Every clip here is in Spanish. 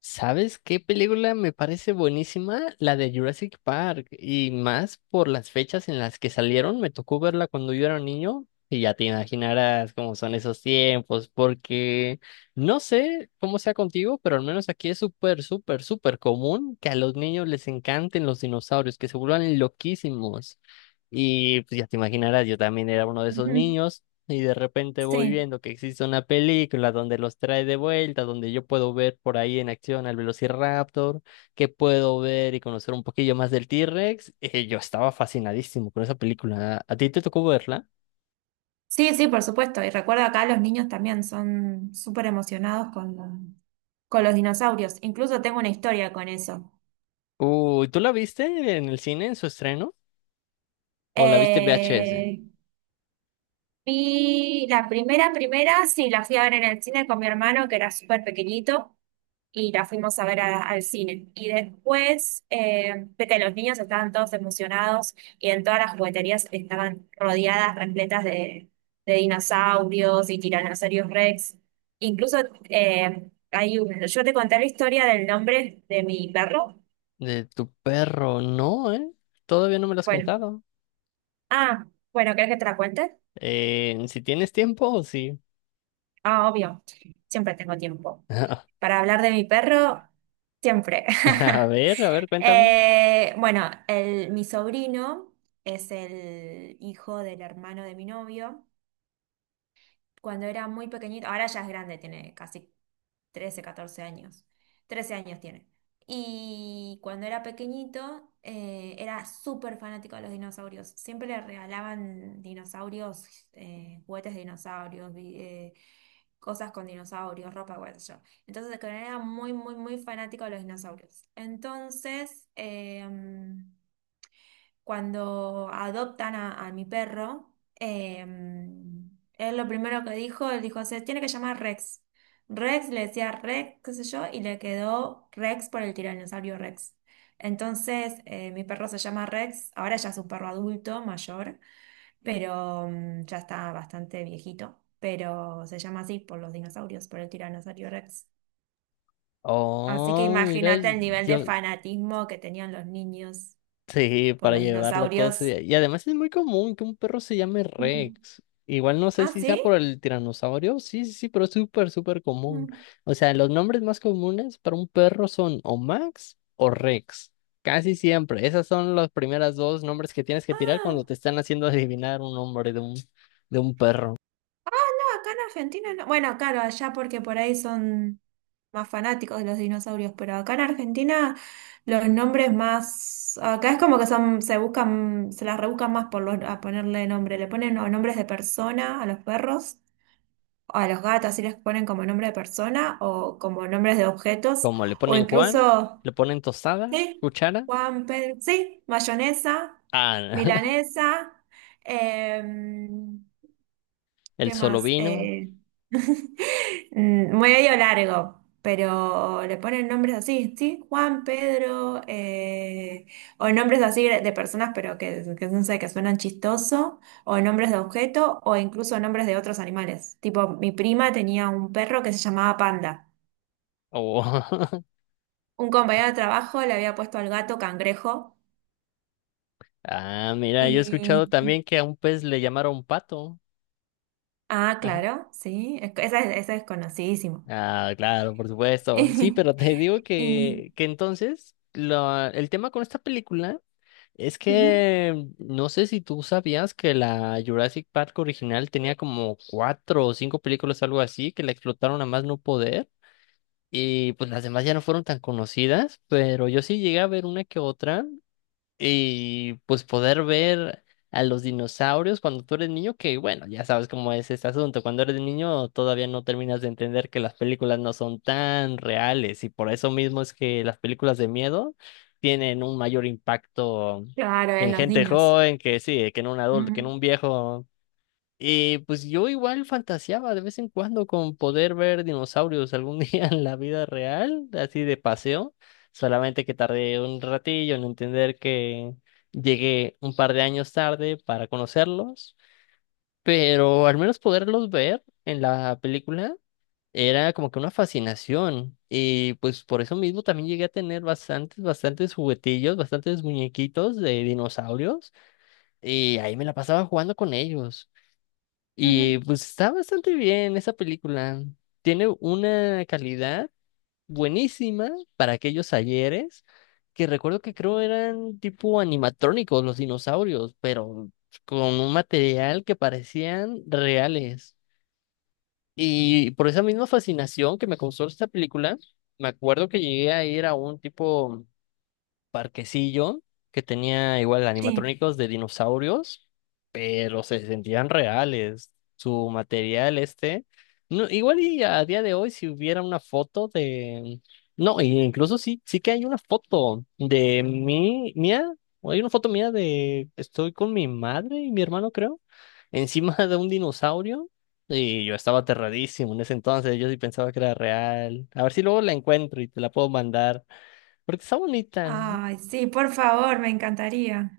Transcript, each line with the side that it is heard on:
left: ¿Sabes qué película me parece buenísima? La de Jurassic Park. Y más por las fechas en las que salieron. Me tocó verla cuando yo era niño. Y ya te imaginarás cómo son esos tiempos. Porque no sé cómo sea contigo, pero al menos aquí es súper, súper, súper común que a los niños les encanten los dinosaurios, que se vuelvan loquísimos. Y pues ya te imaginarás, yo también era uno de esos
right: Ujú.
left: niños. Y de repente voy
right: Sí,
left: viendo que existe una película donde los trae de vuelta, donde yo puedo ver por ahí en acción al Velociraptor, que puedo ver y conocer un poquillo más del T-Rex. Yo estaba fascinadísimo con esa película. ¿A ti te tocó verla?
right: sí, sí, por supuesto. Y recuerda acá los niños también son súper emocionados con, con los dinosaurios. Incluso tengo una historia con eso.
left: Uy, ¿tú la viste en el cine en su estreno? ¿O la viste en VHS?
right: Eh, y la primera, primera, sí, la fui a ver en el cine con mi hermano, que era súper pequeñito. Y la fuimos a ver al cine. Y después, viste, los niños estaban todos emocionados y en todas las jugueterías estaban rodeadas, repletas de dinosaurios y tiranosaurios Rex. Incluso hay un, yo te conté la historia del nombre de mi perro.
left: De tu perro, no, ¿eh? Todavía no me lo has
right: Bueno,
left: contado.
right: ah, bueno, ¿querés que te la cuente?
left: Si tienes tiempo, sí.
right: Ah, obvio, siempre tengo tiempo. Para hablar de mi perro, siempre.
left: A ver, cuéntame.
right: Bueno, mi sobrino es el hijo del hermano de mi novio. Cuando era muy pequeñito, ahora ya es grande, tiene casi 13, 14 años. 13 años tiene. Y cuando era pequeñito, era súper fanático de los dinosaurios. Siempre le regalaban dinosaurios, juguetes de dinosaurios, cosas con dinosaurios, ropa, qué sé yo. Entonces, que era muy, muy, muy fanático de los dinosaurios. Entonces, cuando adoptan a mi perro, él lo primero que dijo, él dijo, se tiene que llamar Rex. Rex le decía Rex, qué sé yo, y le quedó Rex por el tiranosaurio Rex. Entonces, mi perro se llama Rex, ahora ya es un perro adulto, mayor, pero ya está bastante viejito, pero se llama así por los dinosaurios, por el tiranosaurio Rex. Así que
left: Oh, mira,
right: imagínate el nivel de
left: yo.
right: fanatismo que tenían los niños
left: Sí,
right: por
left: para
right: los
left: llevarlo todo, sí.
right: dinosaurios.
left: Y además es muy común que un perro se llame
right: Ujú.
left: Rex. Igual no sé
right: ¿Ah,
left: si sea
right: sí?
left: por el tiranosaurio. Sí, sí, sí, pero es súper, súper común.
right: Mm.
left: O sea, los nombres más comunes para un perro son o Max o Rex. Casi siempre. Esas son las primeras dos nombres que tienes que tirar
right: Ah,
left: cuando te están haciendo adivinar un nombre de de un perro.
right: ah, no, acá en Argentina no. Bueno, claro, allá porque por ahí son más fanáticos de los dinosaurios, pero acá en Argentina los nombres más. Acá es como que son, se buscan, se las rebuscan más por a ponerle nombre. Le ponen o nombres de persona a los perros, o a los gatos, sí les ponen como nombre de persona, o como nombres de objetos,
left: Como le
right: o
left: ponen Juan,
right: incluso,
left: le ponen tostada,
right: sí,
left: cuchara,
right: Juan, Pedro, sí, mayonesa,
left: ah,
right: milanesa. Eh,
left: el
right: ¿Qué
left: solo
right: más?
left: vino
right: Medio largo, pero le ponen nombres así, ¿sí? Juan, Pedro, o nombres así de personas, pero que no sé, que suenan chistoso, o nombres de objeto, o incluso nombres de otros animales. Tipo, mi prima tenía un perro que se llamaba Panda.
left: o...
right: Un compañero de trabajo le había puesto al gato Cangrejo
left: Ah, mira, yo he
right: y...
left: escuchado también que a un pez le llamaron pato.
right: Ah,
left: Ajá.
right: claro, sí, esa es conocidísimo.
left: Ah, claro, por supuesto. Sí, pero te digo
right: Y,
left: que entonces el tema con esta película es
right: ujú,
left: que no sé si tú sabías que la Jurassic Park original tenía como cuatro o cinco películas, algo así, que la explotaron a más no poder. Y pues las demás ya no fueron tan conocidas, pero yo sí llegué a ver una que otra. Y pues poder ver a los dinosaurios cuando tú eres niño, que bueno, ya sabes cómo es este asunto. Cuando eres niño todavía no terminas de entender que las películas no son tan reales y por eso mismo es que las películas de miedo tienen un mayor impacto
right: claro, en
left: en
right: los
left: gente
right: niños.
left: joven que sí, que en un adulto, que en
right: Ujú,
left: un viejo. Y pues yo igual fantaseaba de vez en cuando con poder ver dinosaurios algún día en la vida real, así de paseo, solamente que tardé un ratillo en entender que llegué un par de años tarde para conocerlos, pero al menos poderlos ver en la película era como que una fascinación y pues por eso mismo también llegué a tener bastantes, bastantes juguetillos, bastantes muñequitos de dinosaurios y ahí me la pasaba jugando con ellos.
right: ujú,
left: Y pues está bastante bien esa película. Tiene una calidad buenísima para aquellos ayeres, que recuerdo que creo eran tipo animatrónicos los dinosaurios, pero con un material que parecían reales. Y por esa misma fascinación que me causó esta película, me acuerdo que llegué a ir a un tipo parquecillo que tenía igual
right: sí.
left: animatrónicos de dinosaurios, pero se sentían reales. Su material este, no, igual y a día de hoy si hubiera una foto de, no, e incluso sí, sí que hay una foto de mía, o hay una foto mía de, estoy con mi madre y mi hermano creo, encima de un dinosaurio. Y yo estaba aterradísimo en ese entonces, yo sí pensaba que era real. A ver si luego la encuentro y te la puedo mandar. Porque está bonita.
right: Ay, sí, por favor, me encantaría.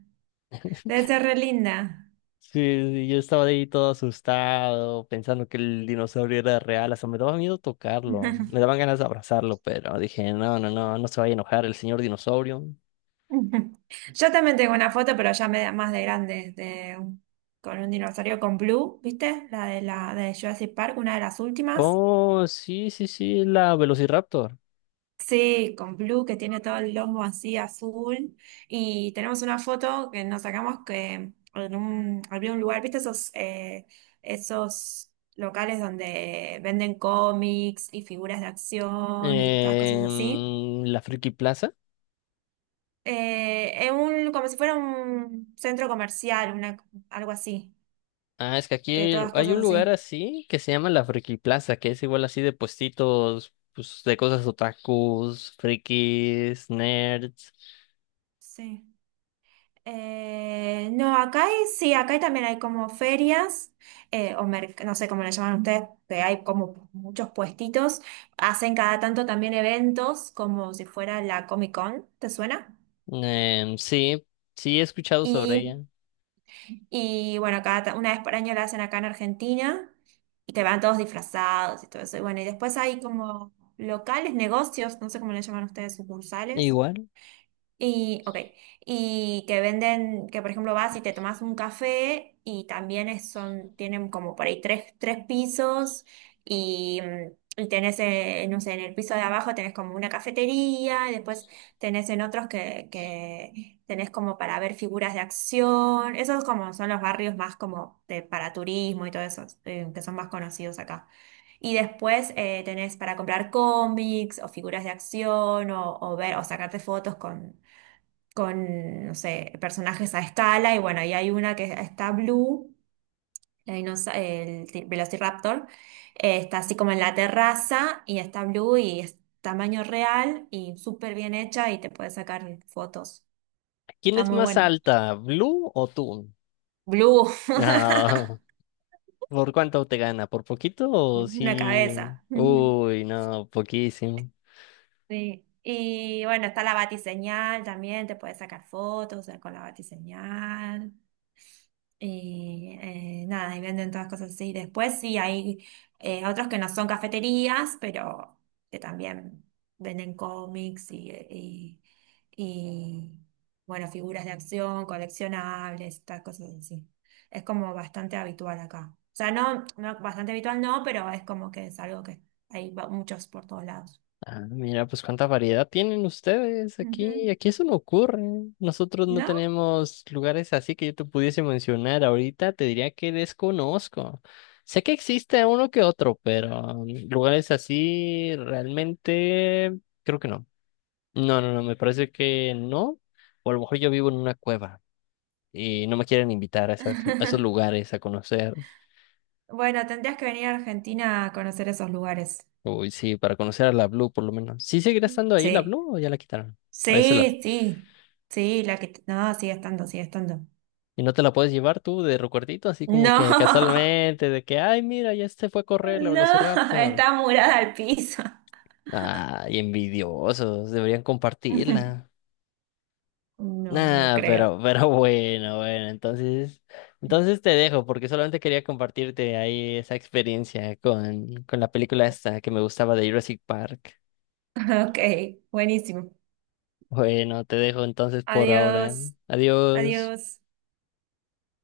right: Debe ser re linda.
left: Sí, sí, yo estaba ahí todo asustado, pensando que el dinosaurio era real, hasta me daba miedo tocarlo, me daban ganas de abrazarlo, pero dije, no, no, no, no se vaya a enojar el señor dinosaurio.
right: Yo también tengo una foto, pero ya me da más de grande, de, con un dinosaurio con Blue, ¿viste? La de Jurassic Park, una de las últimas.
left: Oh, sí, sí, sí, la Velociraptor.
right: Sí, con Blue que tiene todo el lomo así azul. Y tenemos una foto que nos sacamos que en un, había un lugar, ¿viste esos, esos locales donde venden cómics y figuras de acción y todas cosas así?
left: Em, la Friki Plaza.
right: En un, como si fuera un centro comercial, una, algo así,
left: Ah, es que aquí
right: de todas
left: hay
right: cosas
left: un lugar
right: así.
left: así que se llama la Friki Plaza, que es igual así de puestitos, pues de cosas otakus, frikis, nerds.
right: Sí. No, sí, acá hay también hay como ferias, o no sé cómo le llaman ustedes, que hay como muchos puestitos. Hacen cada tanto también eventos, como si fuera la Comic Con, ¿te suena?
left: Em, sí, sí he escuchado sobre
right: Y,
left: ella.
right: y bueno, cada, una vez por año la hacen acá en Argentina, y que van todos disfrazados y todo eso. Y bueno, y después hay como locales, negocios, no sé cómo le llaman ustedes, sucursales.
left: Igual.
right: Y, ok, y que venden, que por ejemplo vas y te tomas un café y también son, tienen como por ahí 3 pisos y, y tenés, no sé, en el piso de abajo tenés como una cafetería y después tenés en otros que tenés como para ver figuras de acción. Esos como son los barrios más como de, para turismo y todo eso, que son más conocidos acá. Y después tenés para comprar cómics o figuras de acción o ver o sacarte fotos con no sé, personajes a escala, y bueno, y hay una que está Blue, la dinosa- el ti- Velociraptor, está así como en la terraza, y está Blue y es tamaño real y súper bien hecha y te puedes sacar fotos.
left: ¿Quién
right: Está
left: es
right: muy
left: más
right: bueno.
left: alta, Blue o tú?
right: Blue,
left: Ah, ¿por cuánto te gana? ¿Por poquito o
right: una
left: sí?
right: cabeza.
left: Uy, no, poquísimo.
right: Sí. Y bueno, está la batiseñal también, te puedes sacar fotos con la batiseñal. Y nada, y venden todas cosas así. Después sí hay otros que no son cafeterías, pero que también venden cómics y bueno, figuras de acción, coleccionables, estas cosas así. Es como bastante habitual acá. O sea, no, no bastante habitual no, pero es como que es algo que muchos por todos lados.
left: Ah, mira, pues cuánta variedad tienen ustedes aquí.
right: Ujú.
left: Aquí eso no ocurre. Nosotros no
right: ¿No?
left: tenemos lugares así que yo te pudiese mencionar ahorita. Te diría que desconozco. Sé que existe uno que otro, pero mm, lugares así realmente creo que no. No, no, no, me parece que no. O a lo mejor yo vivo en una cueva y no me quieren invitar a, esas, a esos lugares a conocer.
right: Bueno, tendrías que venir a Argentina a conocer esos lugares.
left: Uy, sí, para conocer a la Blue por lo menos. ¿Sí seguirá estando ahí la
right: Sí.
left: Blue o ya la quitaron? A veces la...
right: Sí, sí, sí, la que... No, sigue estando, sigue estando.
left: ¿Y no te la puedes llevar tú de recuerdito, así como
right: No,
left: que casualmente, de que, ay, mira, ya se fue a correr la
right: no,
left: Velociraptor?
right: está murada al piso.
left: Ay, envidiosos, deberían compartirla.
right: No, no
left: Nah,
right: creo.
left: pero bueno, bueno, entonces, entonces te dejo porque solamente quería compartirte ahí esa experiencia con la película esta que me gustaba de Jurassic Park.
right: Ok, buenísimo.
left: Bueno, te dejo entonces por ahora.
right: Adiós,
left: Adiós.
right: adiós.